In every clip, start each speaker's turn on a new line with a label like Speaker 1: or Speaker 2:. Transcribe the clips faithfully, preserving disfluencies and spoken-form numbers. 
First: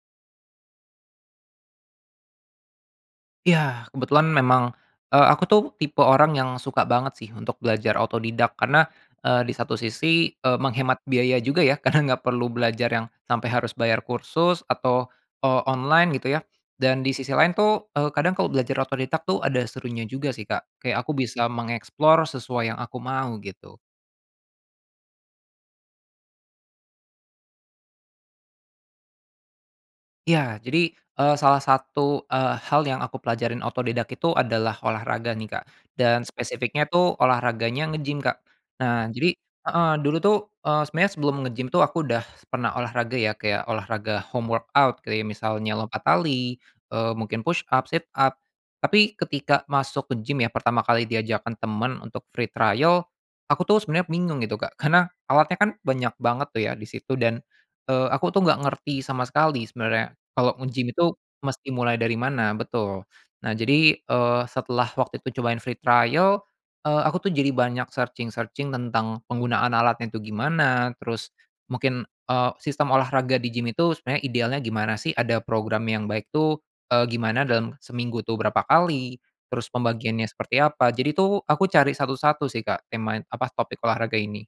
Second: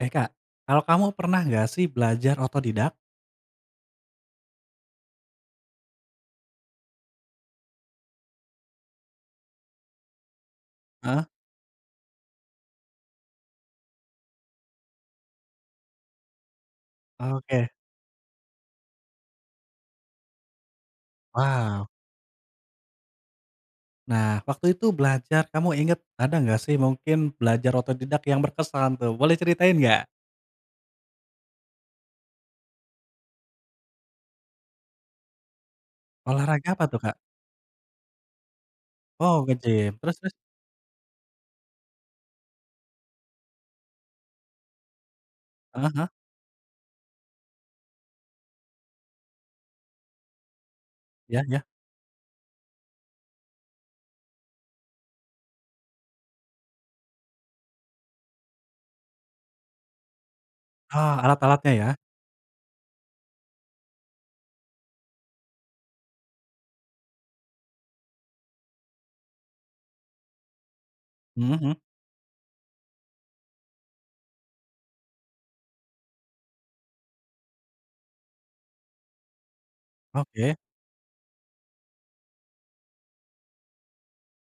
Speaker 1: Eh, Kak, kalau kamu pernah nggak sih belajar otodidak?
Speaker 2: Iya. Kebetulan memang, eee, aku tuh tipe orang yang suka banget sih untuk belajar otodidak, karena, eee, di satu sisi, eee, menghemat
Speaker 1: Heeh.
Speaker 2: biaya juga ya, karena nggak perlu belajar yang sampai harus bayar kursus atau, eee, online gitu ya. Dan di sisi lain
Speaker 1: Oke.
Speaker 2: tuh, eee, kadang kalau belajar otodidak tuh ada serunya juga sih, Kak. Kayak aku bisa
Speaker 1: Wow.
Speaker 2: mengeksplor sesuai yang aku mau gitu.
Speaker 1: Nah, waktu itu belajar kamu inget, ada nggak sih mungkin belajar otodidak yang berkesan tuh, boleh ceritain nggak?
Speaker 2: Iya. Jadi, eee, salah satu, eee, hal yang aku pelajarin otodidak itu adalah olahraga nih, Kak. Dan
Speaker 1: Olahraga
Speaker 2: spesifiknya
Speaker 1: apa tuh, Kak?
Speaker 2: tuh olahraganya ngegim Kak. Nah, jadi
Speaker 1: Oh, ngegim.
Speaker 2: heeh,
Speaker 1: Terus
Speaker 2: dulu
Speaker 1: terus?
Speaker 2: tuh, eee, sebenernya sebelum ngegim tuh aku udah pernah olahraga ya kayak olahraga home workout, kayak misalnya
Speaker 1: Heeh
Speaker 2: lompat
Speaker 1: heeh.
Speaker 2: tali, eee, mungkin push up, sit up tapi ketika masuk ke gim ya pertama kali
Speaker 1: Ya
Speaker 2: diajarkan
Speaker 1: ya.
Speaker 2: temen untuk free trial, aku tuh sebenernya bingung gitu, Kak, karena alatnya kan banyak banget tuh ya di situ dan, eee, aku tuh nggak ngerti sama sekali sebenernya kalau ngegim itu
Speaker 1: Ah, alat-alatnya
Speaker 2: mesti
Speaker 1: ya?
Speaker 2: mulai dari mana betul. Nah, jadi, eee, setelah waktu itu cobain free trial, eee, aku tuh jadi banyak searching-searching tentang penggunaan alatnya itu gimana, terus
Speaker 1: Mhm mhm.
Speaker 2: mungkin, eee, sistem olahraga di gim itu sebenernya idealnya gimana sih, ada program yang baik tuh, eee, gimana dalam seminggu tuh berapa kali, terus pembagiannya
Speaker 1: Oke.
Speaker 2: seperti apa, jadi tuh aku cari satu-satu sih, Kak, temain apa topik olahraga ini.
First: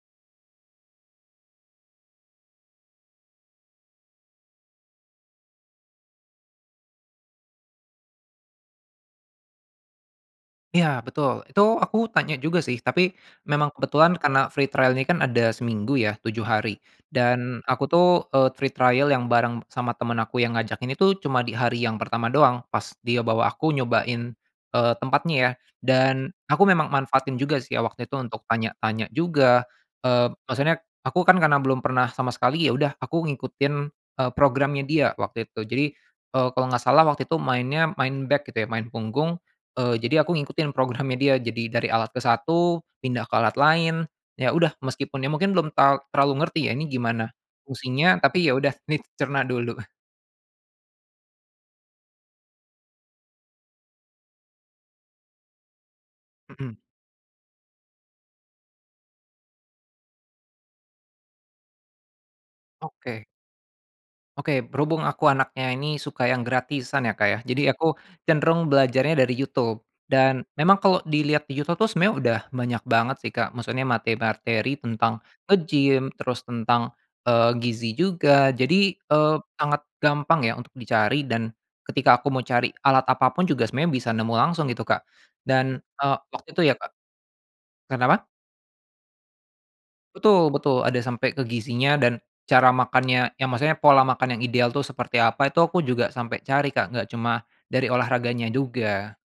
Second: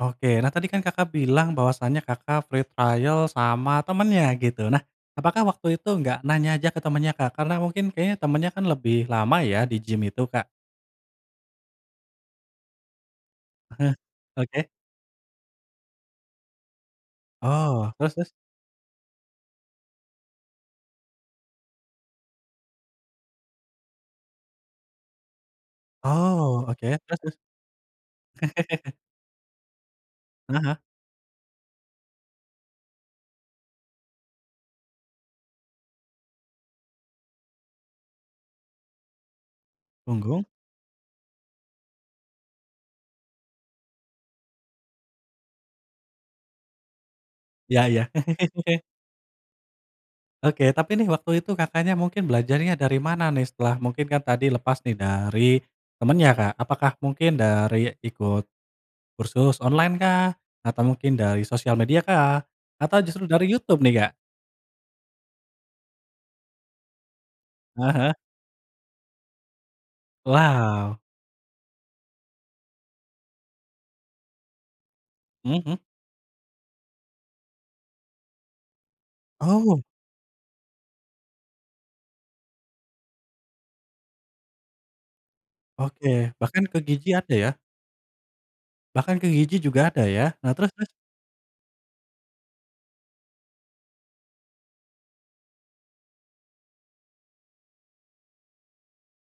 Speaker 1: Oke. Nah, tadi kan Kakak bilang bahwasanya Kakak free trial sama temennya gitu. Nah, apakah waktu itu gak nanya aja ke temennya, Kak? Karena mungkin kayaknya temennya kan lebih lama ya di gim itu, Kak.
Speaker 2: Iya, betul. Itu aku tanya juga sih tapi memang
Speaker 1: Heeh
Speaker 2: kebetulan karena free
Speaker 1: oke.
Speaker 2: trial ini kan ada seminggu ya, tujuh hari dan aku
Speaker 1: Oh,
Speaker 2: tuh,
Speaker 1: terus terus?
Speaker 2: eee, free trial yang bareng sama temen aku yang ngajak ini tuh cuma di hari yang pertama doang. Pas dia bawa aku nyobain, eee, tempatnya ya. Dan
Speaker 1: Oh,
Speaker 2: aku
Speaker 1: oke.
Speaker 2: memang
Speaker 1: Terus terus?
Speaker 2: manfaatin juga sih ya waktu itu untuk tanya-tanya juga, eee,
Speaker 1: Heeh heeh.
Speaker 2: maksudnya aku kan karena belum pernah sama sekali, ya udah aku ngikutin, eee, programnya dia waktu itu. Jadi, eee, kalau nggak salah waktu itu mainnya main back gitu ya, main punggung. Eee, jadi aku
Speaker 1: Punggung?
Speaker 2: ngikutin programnya dia, jadi dari alat ke satu pindah ke alat lain. Ya udah meskipun ya mungkin belum ta terlalu ngerti ya, ini gimana
Speaker 1: Ya ya.
Speaker 2: fungsinya, tapi ya udah ini dicerna dulu.
Speaker 1: Oke. Tapi nih waktu itu Kakaknya mungkin belajarnya darimana nih? Setelah mungkin kan tadi lepas nih dari temennya, Kak.
Speaker 2: Mhm.
Speaker 1: Apakah mungkin dari ikut kursus online kah? Atau mungkin dari sosial media kah? Atau justru
Speaker 2: Oke.
Speaker 1: dari Youtube nih, Kak?
Speaker 2: Oke. Berhubung aku anaknya ini suka yang gratisan ya, Kak, ya, jadi
Speaker 1: Heeh
Speaker 2: aku
Speaker 1: heeh.
Speaker 2: cenderung belajarnya dari YouTube. Dan memang
Speaker 1: Wow.
Speaker 2: kalau dilihat di YouTube tuh sebenernya udah banyak banget sih, Kak, maksudnya materi-materi tentang
Speaker 1: Mmm, mhm.
Speaker 2: ngegim terus tentang, eee, gizi juga. Jadi, eee, sangat
Speaker 1: Oh.
Speaker 2: gampang ya untuk dicari dan ketika aku mau cari alat apa pun juga semuanya bisa nemu langsung gitu, Kak. Dan, eee,
Speaker 1: Oke.
Speaker 2: waktu itu
Speaker 1: Bahkan
Speaker 2: ya,
Speaker 1: ke
Speaker 2: Kak
Speaker 1: gizi ada ya?
Speaker 2: kenapa?
Speaker 1: Bahkan ke gizi juga ada ya? Nah,
Speaker 2: Betul
Speaker 1: terus
Speaker 2: betul.
Speaker 1: terus?
Speaker 2: Ada sampai ke gizinya dan cara makannya ya, maksudnya pola makan yang ideal tuh seperti apa itu aku juga sampai cari, Kak, nggak cuma dari olahraganya juga.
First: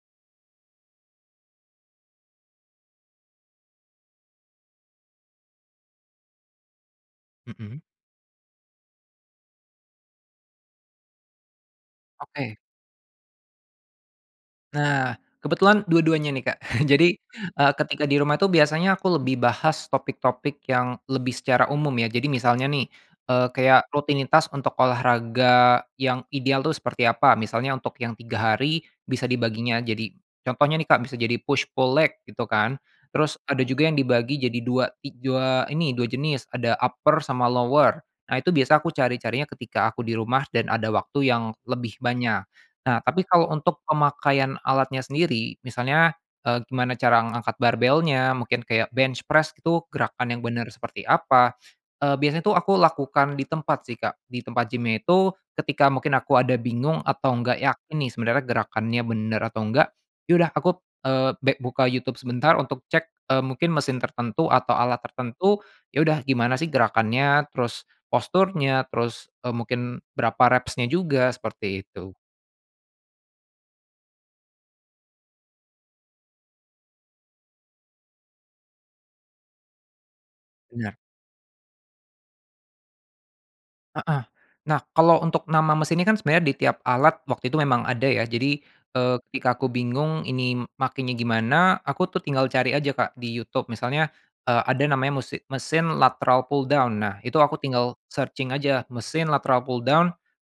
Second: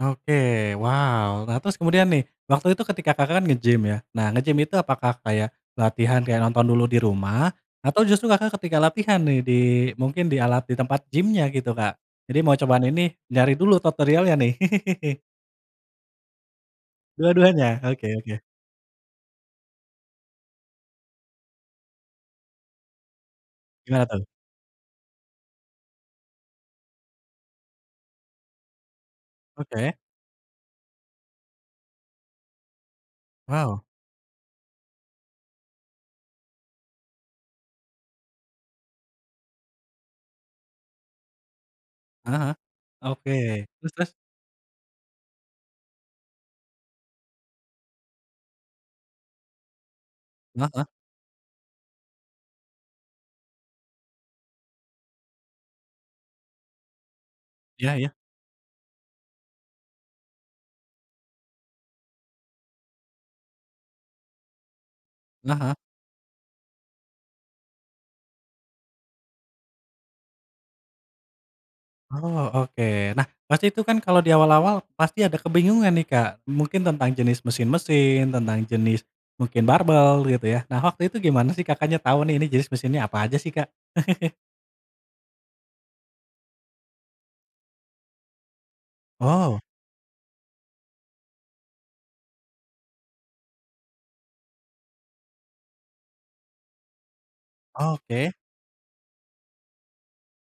Speaker 1: Oke, wow. Nah, terus kemudian nih waktu itu ketika Kakak kan ngegim ya? Nah, ngegim itu apakah kayak latihan kayak nonton dulu di rumah
Speaker 2: Mhm.
Speaker 1: atau justru Kakak ketika latihan nih di, mungkin di alat di tempat gimnya gitu Kak. Jadi mau
Speaker 2: Oke.
Speaker 1: cobaan ini nyari dulu tutorialnya nih.
Speaker 2: Nah, kebetulan dua-duanya nih, Kak. Jadi,
Speaker 1: Dua-duanya?
Speaker 2: eee, ketika
Speaker 1: Oke
Speaker 2: di rumah
Speaker 1: oke.
Speaker 2: itu biasanya aku lebih bahas topik-topik yang lebih secara umum ya. Jadi misalnya nih, eee, kayak
Speaker 1: Gimana tuh?
Speaker 2: rutinitas untuk olahraga yang ideal tuh seperti apa, misalnya untuk yang tiga hari bisa dibaginya
Speaker 1: Oke.
Speaker 2: jadi contohnya nih, Kak, bisa jadi push pull leg, gitu kan. Terus ada
Speaker 1: Wow.
Speaker 2: juga yang dibagi jadi dua ik dua ini dua jenis. Ada upper sama lower. Nah, itu biasa aku cari-carinya ketika aku di rumah dan ada waktu yang lebih
Speaker 1: Heeh
Speaker 2: banyak.
Speaker 1: heeh,
Speaker 2: Nah, tapi
Speaker 1: oke,
Speaker 2: kalau untuk
Speaker 1: terus terus?
Speaker 2: pemakaian alatnya sendiri, misalnya, eee, gimana cara ngangkat barbelnya, mungkin kayak bench press itu gerakan yang bener
Speaker 1: Heeh heeh.
Speaker 2: seperti apa, eee, biasanya tuh aku lakukan di tempat sih, Kak. Di tempat gimnya itu ketika mungkin aku ada bingung atau nggak
Speaker 1: Iya
Speaker 2: yakin
Speaker 1: iya.
Speaker 2: nih sebenernya gerakannya bener atau nggak, ya udah aku, eee, bek buka YouTube sebentar untuk cek, eee, mungkin mesin tertentu atau alat
Speaker 1: Heeh
Speaker 2: tertentu,
Speaker 1: heeh.
Speaker 2: ya udah gimana sih gerakannya, terus posturnya, terus, eee, mungkin berapa reps-nya juga seperti itu.
Speaker 1: Oh, oke. Nah, pasti itu kan kalau di awal-awal pasti ada kebingungan nih, Kak, mungkin tentang jenis mesin-mesin, tentang jenis mungkin barbel gitu ya. Nah,
Speaker 2: Benar.
Speaker 1: waktu itu gimana sih Kakaknya tau nih, ini jenis mesinnya apa aja sih, Kak?
Speaker 2: Heeh. Nah, kalau untuk nama mesin ini kan sebenarnya di tiap alat waktu itu memang ada ya, jadi, eee, ketika
Speaker 1: Oh.
Speaker 2: aku bingung ini makenya gimana, aku tuh tinggal cari aja, Kak, di YouTube. Misalnya, eee, ada namanya musi mesin lateral pull down. Nah, itu aku tinggal
Speaker 1: Oke.
Speaker 2: searching aja mesin lateral pull down,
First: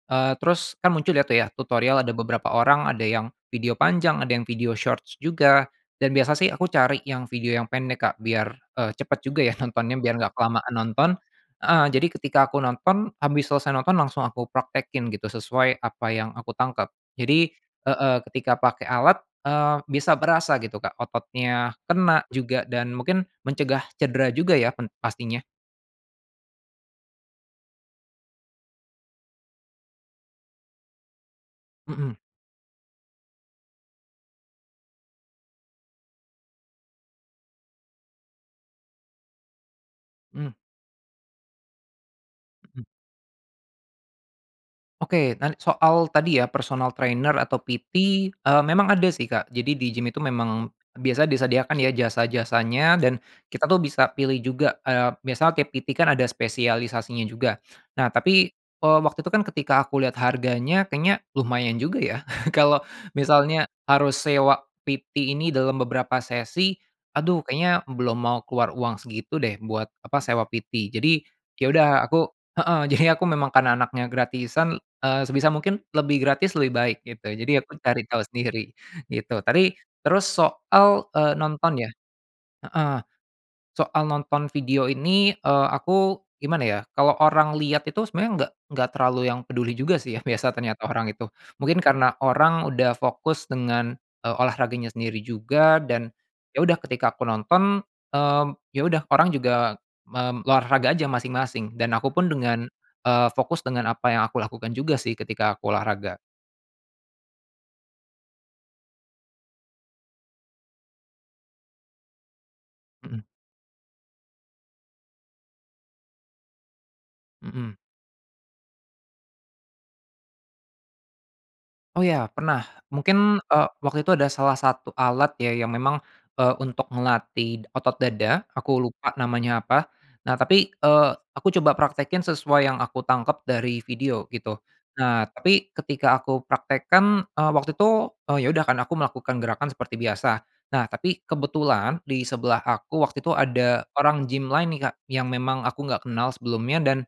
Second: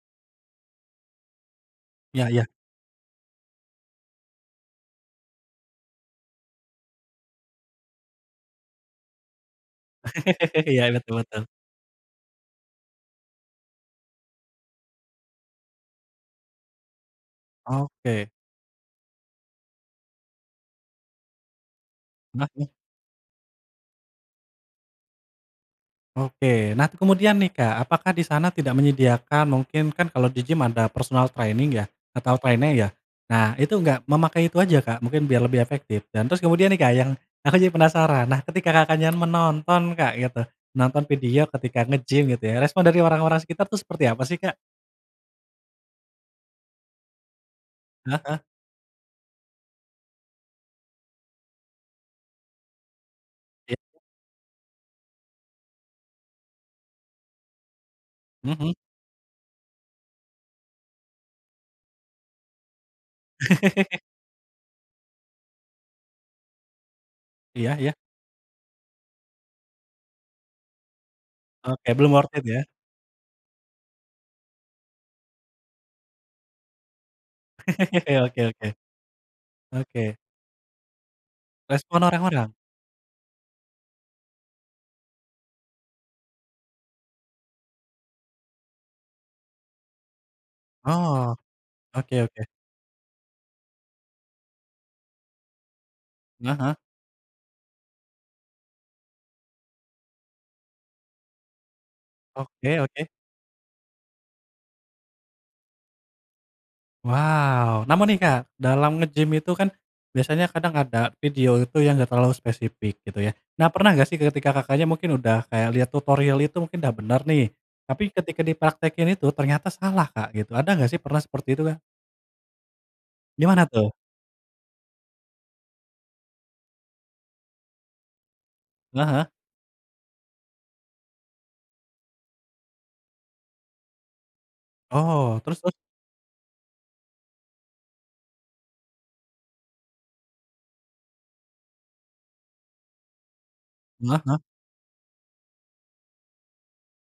Speaker 2: eee, terus kan muncul deh tuh ya tutorial ada
Speaker 1: Iya iya.
Speaker 2: beberapa orang ada yang video panjang, ada yang video shorts juga, dan biasa sih aku cari yang video yang pendek, Kak, biar, eee, cepet juga ya nontonnya, biar gak kelamaan
Speaker 1: Iya,
Speaker 2: nonton.
Speaker 1: betul betul.
Speaker 2: Heeh, jadi ketika aku nonton, abis selesai nonton langsung aku praktekin gitu sesuai apa yang aku tangkep. Jadi heeh,
Speaker 1: Oke.
Speaker 2: ketika pakai alat, eee, bisa berasa gitu Kak, ototnya kena
Speaker 1: Heeh
Speaker 2: juga
Speaker 1: heeh.
Speaker 2: dan mungkin mencegah cedera juga ya pen pastinya.
Speaker 1: Oke. Nah, t kemudian nih, Kak, apakah di sana tidak menyediakan mungkin kan kalau di gim ada personal training ya
Speaker 2: Mhm.
Speaker 1: atau trainer ya? Nah itu gak memakai itu aja, Kak, mungkin biar lebih efektif dan terus kemudian nih, Kak, yang aku jadi penasaran, nah ketika Kakaknya menonton, Kak, gitu,
Speaker 2: Mmm.
Speaker 1: nonton video ketika ngegim gitu ya,
Speaker 2: Mhm.
Speaker 1: respon dari orang-orang sekitar tuh seperti apa sih, Kak?
Speaker 2: Oke. Nan soal tadi ya personal trainer atau PT,
Speaker 1: Heeh heeh.
Speaker 2: eee, memang ada sih, Kak. Jadi di gim itu memang biasa disediakan ya jasa-jasanya dan kita
Speaker 1: Ya
Speaker 2: tuh
Speaker 1: ya.
Speaker 2: bisa pilih juga, eee, misal tiap PT kan ada spesialisasinya juga. Nah, tapi,
Speaker 1: Hmm hmm.
Speaker 2: eee, waktu itu kan ketika aku lihat harganya kayaknya lumayan juga ya, kalau misalnya harus sewa PT ini dalam beberapa sesi, aduh
Speaker 1: Iya
Speaker 2: kayaknya
Speaker 1: iya.
Speaker 2: belum mau keluar uang segitu deh buat apa sewa PT. Jadi, ya udah
Speaker 1: Oke. Belum
Speaker 2: aku
Speaker 1: worth it ya?
Speaker 2: heeh. Jadi aku memang karena anaknya gratisan, eee, sebisa mungkin lebih gratis lebih baik gitu. Jadi aku cari tahu
Speaker 1: Oke oke.
Speaker 2: sendiri, gitu. Tapi
Speaker 1: Oke.
Speaker 2: terus soal, eee, nonton ya
Speaker 1: Respon orang-orang.
Speaker 2: heeh, soal nonton video ini, eee, aku gimana ya? Kalau orang liat itu sebenernya nggak nggak terlalu yang peduli juga sih ya, biasa ternyata orang itu.
Speaker 1: Oh,
Speaker 2: Mungkin karena
Speaker 1: oke oke.
Speaker 2: orang udah fokus dengan, eee, olahraganya sendiri juga dan
Speaker 1: Heeh
Speaker 2: ya
Speaker 1: heeh.
Speaker 2: udah ketika aku nonton, mmm, ya udah orang juga mem olahraga aja masing-masing. Dan akupun dengan,
Speaker 1: Oke oke.
Speaker 2: eee, fokus dengan apa yang aku lakukan juga sih ketika aku olahraga.
Speaker 1: Wow. Namun nih, Kak, dalam ngegim itu kan biasanya kadang ada video itu yang gak terlalu spesifik gitu
Speaker 2: Mhm.
Speaker 1: ya. Nah, pernah gak sih ketika Kakaknya mungkin udah kayak liat tutorial itu mungkin udah bener nih,
Speaker 2: Mhm.
Speaker 1: tapi ketika dipraktekin itu ternyata salah, Kak, gitu, ada nggak sih pernah seperti itu, Kak?
Speaker 2: Oh, ya, pernah. Mungkin,
Speaker 1: Gimana
Speaker 2: eee,
Speaker 1: tuh?
Speaker 2: waktu itu ada salah satu alat ya, yang memang, eee, untuk ngelatih d otot dada, aku
Speaker 1: Heeh
Speaker 2: lupa
Speaker 1: heeh.
Speaker 2: namanya apa. Nah, tapi, eee, aku coba praktekin sesuai yang aku tangkep dari video gitu. Nah,
Speaker 1: Oh, terus
Speaker 2: tapi
Speaker 1: terus?
Speaker 2: ketika aku praktekkan, eee, waktu itu, eee, ya udah kan aku melakukan gerakan seperti biasa. Nah, tapi kebetulan di sebelah aku waktu itu ada
Speaker 1: Heeh
Speaker 2: orang
Speaker 1: heeh.
Speaker 2: gim lain nih, Kak, yang memang aku nggak kenal sebelumnya dan,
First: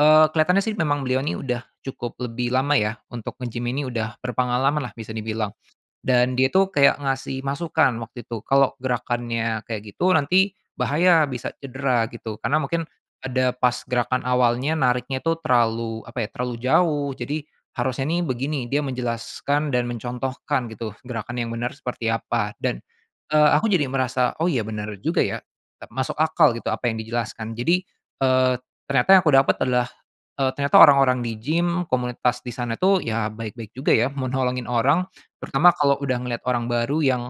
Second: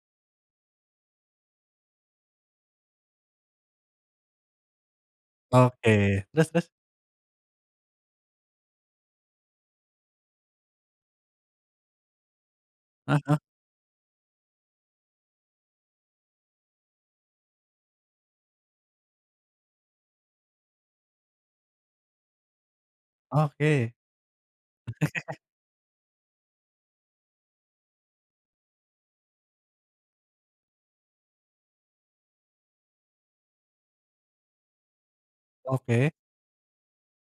Speaker 2: eee, keliatannya sih memang beliau ini udah cukup lebih lama ya untuk ngegim ini udah berpengalaman lah bisa dibilang.
Speaker 1: Oke.
Speaker 2: Dan
Speaker 1: Terus
Speaker 2: dia
Speaker 1: terus?
Speaker 2: itu kayak ngasih masukan waktu itu kalau gerakannya kayak gitu nanti bahaya bisa cedera gitu karena mungkin
Speaker 1: Heeh heeh.
Speaker 2: ada pas gerakan awalnya nariknya itu terlalu apa ya, terlalu jauh, jadi harusnya nih begini. Dia menjelaskan dan mencontohkan gitu gerakan yang benar seperti apa dan, eee, aku jadi
Speaker 1: Oke.
Speaker 2: merasa, oh, iya, bener juga ya, tep masuk akal gitu apa yang dijelaskan. Jadi, eee, ternyata yang aku dapet adalah, eee, ternyata orang-orang di gim, komunitas di sana tuh ya baik-baik juga ya, mau nolongin orang terutama kalau
Speaker 1: Oke.
Speaker 2: udah ngeliat orang baru yang,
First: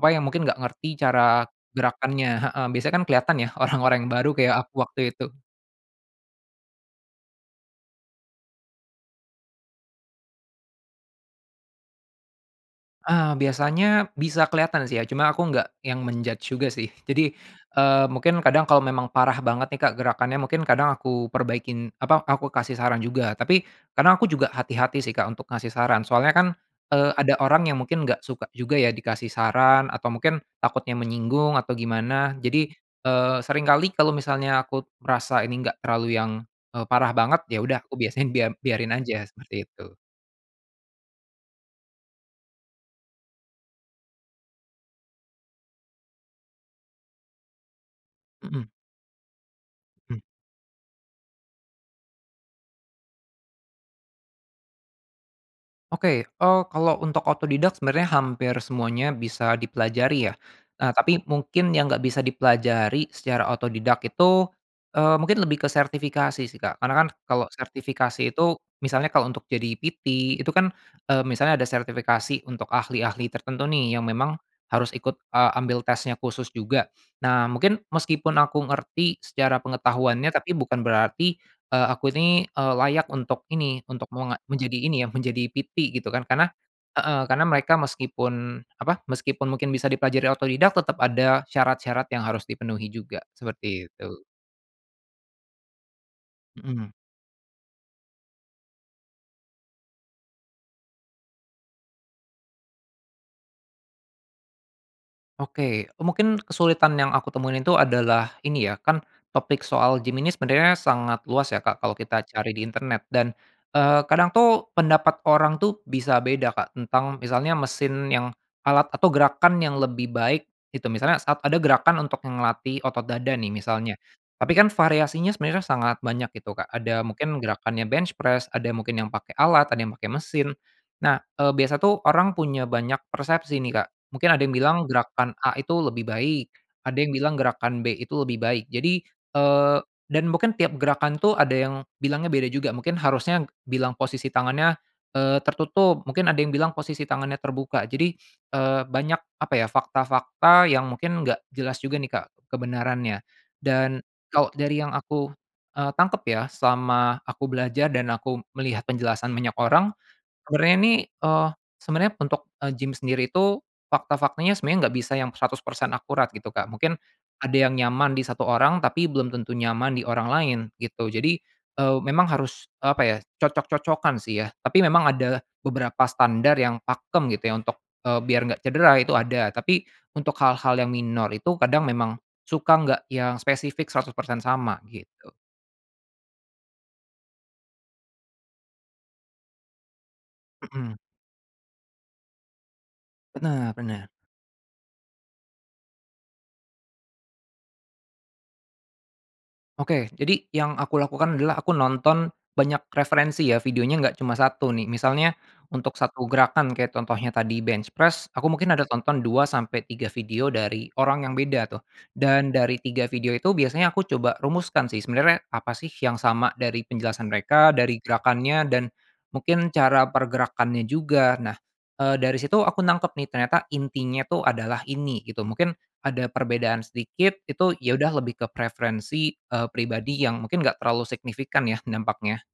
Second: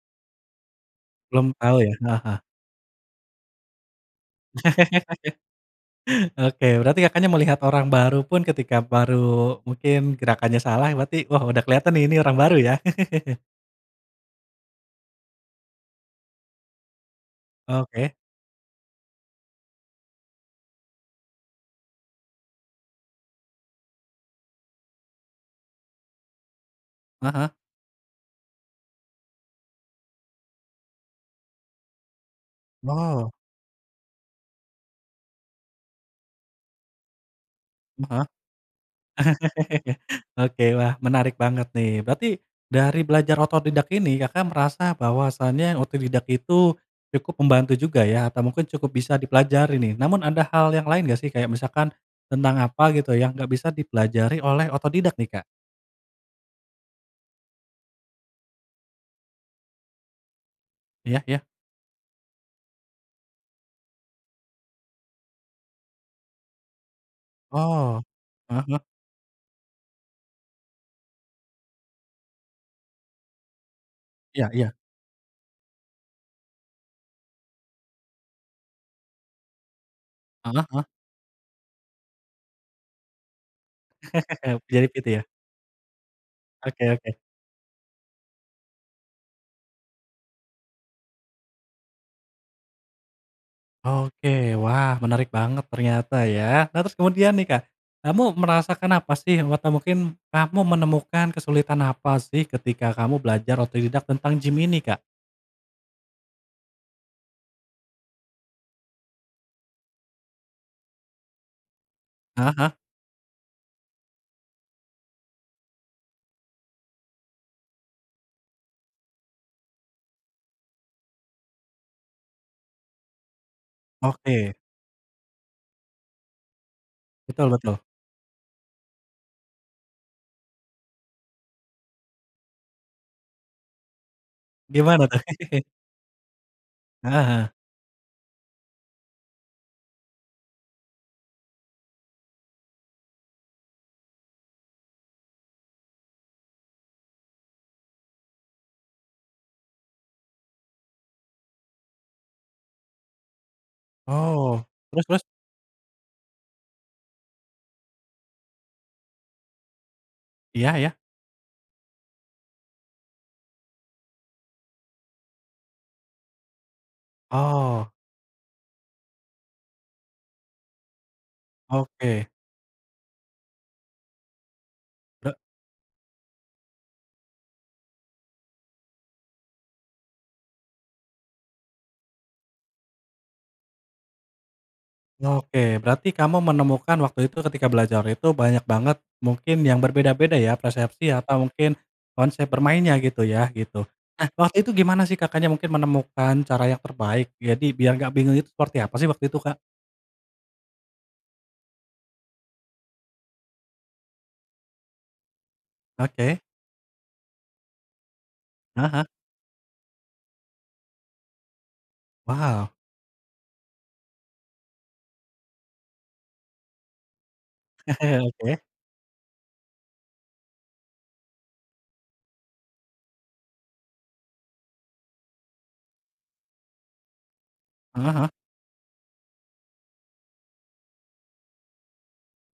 Speaker 2: apa, yang mungkin gak ngerti cara
Speaker 1: Belum tahu ya? Heeh
Speaker 2: gerakannya
Speaker 1: heeh.
Speaker 2: heeh, biasanya kan keliatan ya orang-orang yang baru kayak aku waktu itu.
Speaker 1: Oke. Berarti Kakaknya melihat orang baru pun ketika baru mungkin gerakannya salah, berarti, "Wah udah kelihatan nih ini orang baru," ya?
Speaker 2: Ah, biasanya bisa kelihatan sih ya, cuma aku nggak yang men-judge juga sih. Jadi, eee,
Speaker 1: Oke.
Speaker 2: mungkin kadang kalau memang parah banget nih, Kak, gerakannya, mungkin kadang aku perbaikin apa aku kasih saran juga. Tapi kadang aku juga hati-hati sih, Kak, untuk ngasih saran. Soalnya kan, eee,
Speaker 1: Heeh
Speaker 2: ada
Speaker 1: heeh.
Speaker 2: orang yang mungkin nggak suka juga ya dikasih saran atau mungkin takutnya menyinggung atau gimana. Jadi,
Speaker 1: Wow.
Speaker 2: eee, seringkali kalau misalnya aku merasa ini gak terlalu yang, eee, parah banget, ya udah aku
Speaker 1: Mmm, heeh.
Speaker 2: biasanya biar biarin aja seperti itu.
Speaker 1: Oke, wah, menarik banget nih. Berarti dari belajar otodidak ini Kakak merasa bahwasanya otodidak itu cukup membantu juga ya atau
Speaker 2: Mhm.
Speaker 1: mungkin cukup bisa dipelajari nih. Namun
Speaker 2: Mmm.
Speaker 1: ada hal yang lain nggak sih, kayak misalkan tentang apa gitu yang nggak bisa dipelajari oleh otodidak nih, Kak?
Speaker 2: Oke, eee, kalau untuk otodidak sebenernya hampir semuanya bisa dipelajari ya. Ah, tapi
Speaker 1: Iya iya.
Speaker 2: mungkin yang nggak bisa dipelajari secara otodidak itu, eee, mungkin lebih ke sertifikasi sih, Kak. Karena kan kalau
Speaker 1: Oh,
Speaker 2: sertifikasi itu,
Speaker 1: heeh heeh.
Speaker 2: misalnya kalau untuk jadi PT, itu kan, eee, misalnya ada sertifikasi untuk ahli-ahli tertentu nih, yang memang
Speaker 1: Iya iya.
Speaker 2: harus ikut, eee, ambil tesnya khusus juga. Nah, mungkin meskipun aku ngerti secara pengetahuannya tapi
Speaker 1: Heeh
Speaker 2: bukan
Speaker 1: heeh.
Speaker 2: berarti, eee, aku ini, eee, layak untuk ini, untuk menga menjadi
Speaker 1: Jadi
Speaker 2: ini
Speaker 1: PT
Speaker 2: ya,
Speaker 1: ya?
Speaker 2: menjadi PT gitu kan. Karena
Speaker 1: Oke oke.
Speaker 2: heeh. Karena mereka meskipun apa, meskipun mungkin bisa dipelajari otodidak tetap ada syarat-syarat yang harus dipenuhi juga, seperti itu.
Speaker 1: Oke. Wah menarik banget ternyata ya. Nah,
Speaker 2: Mhm.
Speaker 1: terus kemudian nih, Kak, kamu merasakan apa sih? Wata mungkin kamu menemukan kesulitan apa sih ketika kamu belajar otodidak tentang gim ini, Kak?
Speaker 2: Oke, eee, mungkin kesulitan yang aku temuin itu adalah ini ya, kan topik soal gim ini sebenernya sangat luas ya, Kak, kalau kita
Speaker 1: Heeh
Speaker 2: cari di
Speaker 1: heeh.
Speaker 2: internet. Dan, eee, kadang tuh pendapat orang tuh bisa beda, Kak, tentang misalnya mesin yang alat atau gerakan yang lebih baik itu misalnya saat ada gerakan untuk yang ngelatih otot dada nih misalnya,
Speaker 1: Oke.
Speaker 2: tapi kan variasinya sebenernya kan sangat banyak itu, Kak. Ada mungkin
Speaker 1: Betul betul.
Speaker 2: gerakannya bench press, ada yang mungkin yang pakai alat, ada yang pakai mesin. Nah, eee, biasa tuh orang punya banyak persepsi nih, Kak. Mungkin ada yang bilang
Speaker 1: Gimana tuh?
Speaker 2: gerakan A itu lebih baik, ada yang
Speaker 1: Heeh
Speaker 2: bilang
Speaker 1: heeh.
Speaker 2: gerakan B itu lebih baik. Jadi, eee, dan mungkin tiap gerakan tuh ada yang bilangnya beda juga mungkin harusnya bilang posisi tangannya, eee, tertutup, mungkin ada yang bilang posisi tangannya terbuka. Jadi, eee, banyak apa ya fakta-fakta yang mungkin nggak jelas juga nih, Kak, kebenarannya. Dan kalau
Speaker 1: Oh,
Speaker 2: dari yang
Speaker 1: terus terus?
Speaker 2: aku, eee, tangkep ya selama aku belajar dan aku melihat penjelasan banyak orang,
Speaker 1: Iya
Speaker 2: sebenernya
Speaker 1: iya.
Speaker 2: nih, eee, sebenernya untuk, eee, gim sendiri itu fakta-faktanya sebenernya nggak bisa yang seratus persen akurat gitu, Kak. Mungkin ada yang
Speaker 1: Oh.
Speaker 2: nyaman di satu orang tapi belum tentu nyaman di orang lain, gitu. Jadi, eee, memang
Speaker 1: Oke.
Speaker 2: harus apa ya cocok-cocokan sih ya. Tapi memang
Speaker 1: E
Speaker 2: ada beberapa standar yang pakem gitu ya untuk, eee, biar nggak cedera itu ada. Tapi untuk hal-hal yang minor itu kadang memang suka nggak yang spesifik seratus persen sama gitu.
Speaker 1: Oke. Berarti kamu menemukan waktu itu ketika belajar itu banyak banget mungkin yang berbeda-beda ya
Speaker 2: Mhm.
Speaker 1: persepsi atau mungkin konsep bermainnya gitu ya?
Speaker 2: Bener
Speaker 1: Gitu.
Speaker 2: bener.
Speaker 1: Nah, waktu itu gimana sih Kakaknya mungkin menemukan cara yang terbaik jadi biar gak bingung itu seperti apa sih waktu itu, Kak?
Speaker 2: Oke. Jadi yang aku lakukan adalah aku nonton banyak referensi ya. Videonya nggak cuma satu nih. Misalnya untuk satu
Speaker 1: Oke.
Speaker 2: gerakan, kayak contohnya tadi bench press, aku mungkin ada
Speaker 1: Heeh.
Speaker 2: tonton dua sampai tiga video dari orang yang beda tuh. Dan
Speaker 1: Wow.
Speaker 2: dari tiga video itu biasanya aku coba rumuskan sih, sebenernya apa sih yang sama dari penjelasan mereka, dari
Speaker 1: Oke.
Speaker 2: gerakannya dan mungkin cara pergerakannya juga. Nah, eee, dari situ aku nangkep nih, ternyata intinya itu adalah ini, gitu. Mungkin ada perbedaan sedikit itu ya udah
Speaker 1: Heeh heeh.
Speaker 2: lebih ke preferensi, eee, pribadi yang mungkin nggak terlalu signifikan ya dampaknya.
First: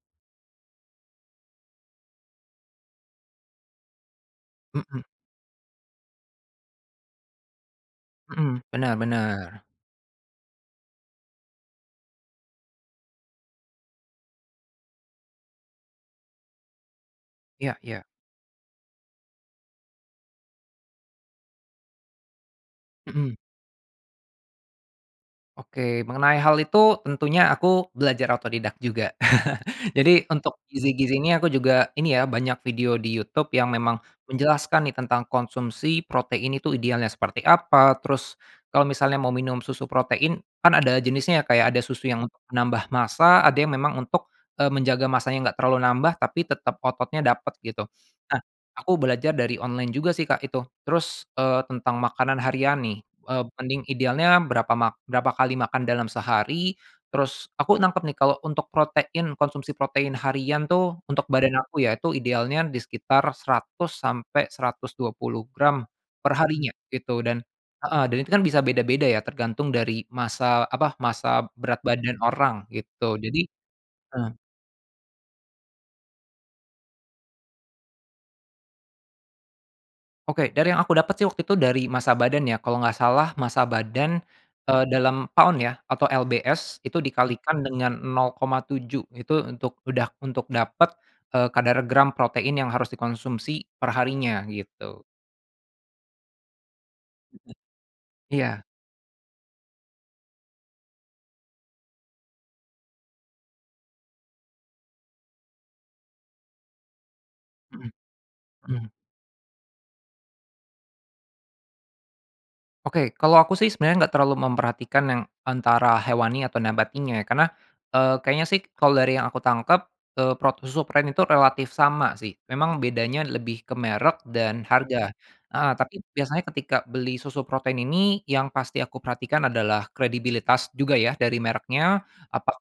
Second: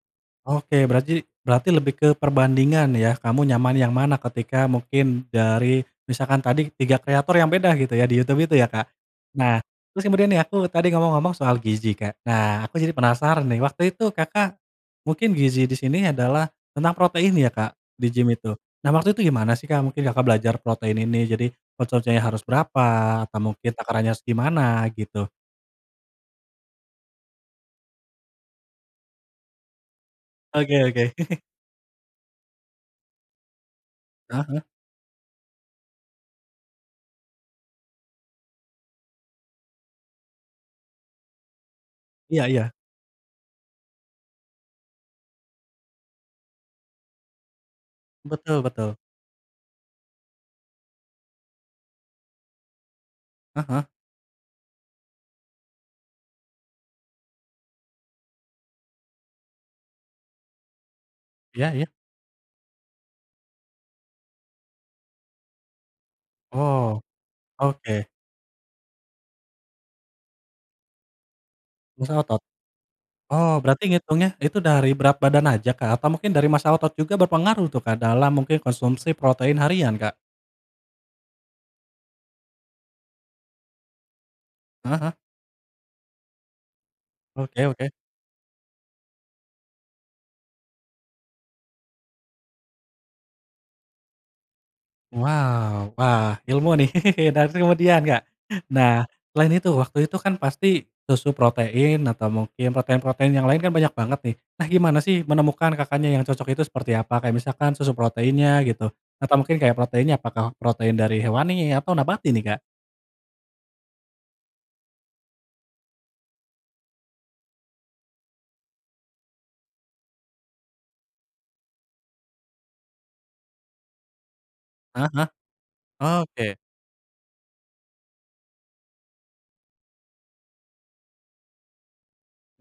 Speaker 1: Oke. Beraji berarti lebih ke perbandingan ya? Kamu nyaman yang mana ketika
Speaker 2: Mhm.
Speaker 1: mungkin dari misalkan tadi tiga kreator yang beda gitu ya, di Youtube itu
Speaker 2: Mhm,
Speaker 1: ya, Kak?
Speaker 2: bener
Speaker 1: Nah,
Speaker 2: bener.
Speaker 1: terus kemudian nih aku tadi ngomong-ngomong soal gizi, Kak. Nah, aku jadi penasaran nih, waktu itu Kakak mungkin gizi di sini adalah tentang protein ya, Kak?
Speaker 2: Iya iya.
Speaker 1: Di gim itu. Nah, waktu itu gimana sih, Kak, mungkin Kakak belajar protein ini jadi konsumsinya harus berapa?
Speaker 2: Mhm.
Speaker 1: Atau mungkin takarannya harus gimana? Gitu.
Speaker 2: Oke. Mengenai hal itu tentunya aku belajar otodidak juga. Jadi untuk
Speaker 1: Oke oke.
Speaker 2: gizi-gizi ini aku juga ini ya, banyak video di Youtube yang memang
Speaker 1: Heeh heeh.
Speaker 2: menjelaskan nih tentang konsumsi protein itu idealnya seperti apa, terus kalau misalnya mau minum susu protein kan ada jenisnya ya, Kak, ya, ada susu yang untuk
Speaker 1: Iya iya.
Speaker 2: menambah massa, ada yang memang untuk, eee, menjaga massanya nggak terlalu nambah tapi tetep ototnya dapet gitu. Nah,
Speaker 1: Betul
Speaker 2: aku
Speaker 1: betul.
Speaker 2: belajar dari online juga sih, Kak, itu. Terus, eee, tentang makanan harian nih, eee,
Speaker 1: Heeh
Speaker 2: mending
Speaker 1: heeh.
Speaker 2: idealnya berapa mak berapa kali makan dalam sehari, terus aku nangkep nih kalau untuk protein, konsumsi protein harian tuh, untuk badan
Speaker 1: Iya
Speaker 2: aku
Speaker 1: iya.
Speaker 2: ya, itu idealnya di sekitar seratus sampai seratus dua puluh gram per harinya,
Speaker 1: Oh,
Speaker 2: gitu. Dan heeh.
Speaker 1: oke.
Speaker 2: Dan itu kan bisa beda-beda ya, tergantung dari massa, apa, massa berat
Speaker 1: Massa
Speaker 2: badan
Speaker 1: otot?
Speaker 2: orang, gitu. Jadi
Speaker 1: Oh, berarti
Speaker 2: heeh.
Speaker 1: ngitungnya itu dari berat badan aja, Kak, atau mungkin dari massa otot juga berpengaruh tuh, Kak, dalam mungkin konsumsi protein harian, Kak?
Speaker 2: Oke. Dari yang aku dapet sih waktu itu dari massa badan ya, kalau nggak salah massa badan, eee,
Speaker 1: Heeh heeh.
Speaker 2: dalam pound ya, atau LBS, itu dikalikan
Speaker 1: Oke oke.
Speaker 2: dengan nol koma tujuh itu untuk, udah untuk dapet, eee, kadar gram protein yang harus dikonsumsi per harinya, gitu.
Speaker 1: Wow, wah, ilmu nih. Dan, kemudian, Kak,
Speaker 2: Iya.
Speaker 1: nah, selain itu waktu itu kan pasti susu protein atau mungkin protein-protein yang lain kan banyak banget nih. Nah, gimana sih menemukan Kakaknya yang cocok itu seperti apa, kayak misalkan
Speaker 2: Mhm
Speaker 1: susu proteinnya
Speaker 2: mhm.
Speaker 1: gitu? Atau mungkin kayak proteinnya apakah protein dari hewani atau nabati nih, Kak?
Speaker 2: Oke. Kalau aku sih sebenernya nggak terlalu memperhatikan yang antara hewani atau nabatinya ya, karena, eee, kayaknya sih kalau dari yang aku tangkep, eee, prot susu pren itu relatif sama sih. Memang bedanya lebih ke merek dan
Speaker 1: Heeh
Speaker 2: harga,
Speaker 1: heeh.
Speaker 2: heeh. Tapi biasanya
Speaker 1: Oke.
Speaker 2: ketika beli susu protein ini yang pasti aku perhatikan adalah kredibilitas juga ya, dari mereknya.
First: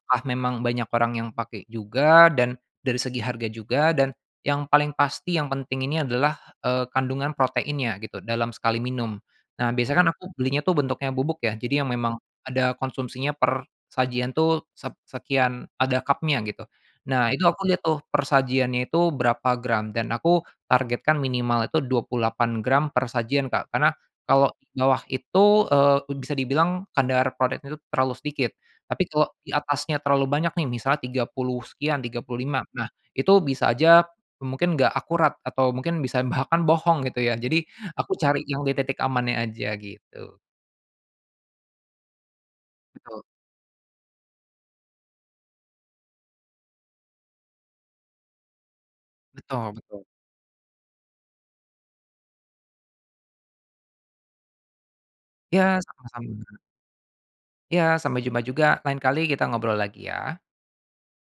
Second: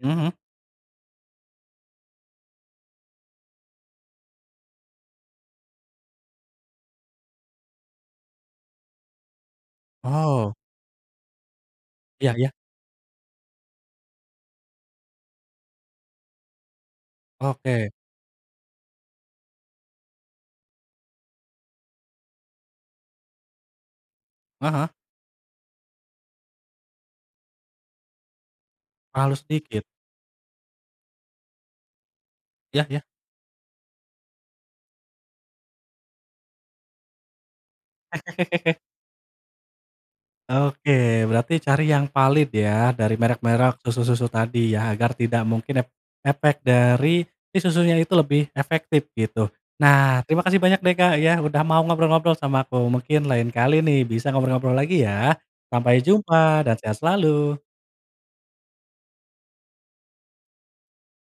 Speaker 1: Mhm mhm.
Speaker 2: memang banyak orang yang pakai juga dan dari segi harga juga dan yang paling pasti yang penting ini adalah, eee, kandungan proteinnya gitu, dalam sekali minum. Nah, biasa kan aku
Speaker 1: Oh.
Speaker 2: belinya tuh bentuknya bubuk ya, jadi yang memang
Speaker 1: Iya iya.
Speaker 2: ada konsumsinya per sajian tuh sep sekian, ada kapnya gitu. Nah, itu aku lihat
Speaker 1: Oke.
Speaker 2: tuh per sajiannya itu berapa gram dan aku targetkan minimal itu dua puluh delapan gram per sajian, Kak. Karena kalau
Speaker 1: Heeh heeh.
Speaker 2: dibawah itu, eee, u bisa dibilang kadar proteinnya itu terlalu sedikit. Tapi kalau
Speaker 1: Terlalu
Speaker 2: di
Speaker 1: sedikit?
Speaker 2: atasnya terlalu banyak nih misalnya tiga puluh sekian tiga puluh lima,
Speaker 1: Iya
Speaker 2: nah,
Speaker 1: iya.
Speaker 2: itu bisa aja, mmm, mungkin nggak akurat atau mungkin bisa bahkan bohong gitu ya, jadi aku cari yang di titik amannya aja gitu.
Speaker 1: Oke. Berarti cari yang valid ya dari
Speaker 2: Betul.
Speaker 1: merek-merek susu-susu tadi ya, agar tidak mungkin ep efek dari si susunya itu lebih efektif gitu.
Speaker 2: Betul betul.
Speaker 1: Nah, terima kasih banyak deh, Kak ya, udah mau ngobrol-ngobrol sama aku. Mungkin lain kali nih bisa ngobrol-ngobrol lagi ya.
Speaker 2: Ya,
Speaker 1: Sampai
Speaker 2: sama-sama.
Speaker 1: jumpa dan sehat selalu.
Speaker 2: Ya, sampai jumpa juga. Lain kali kita ngobrol lagi ya.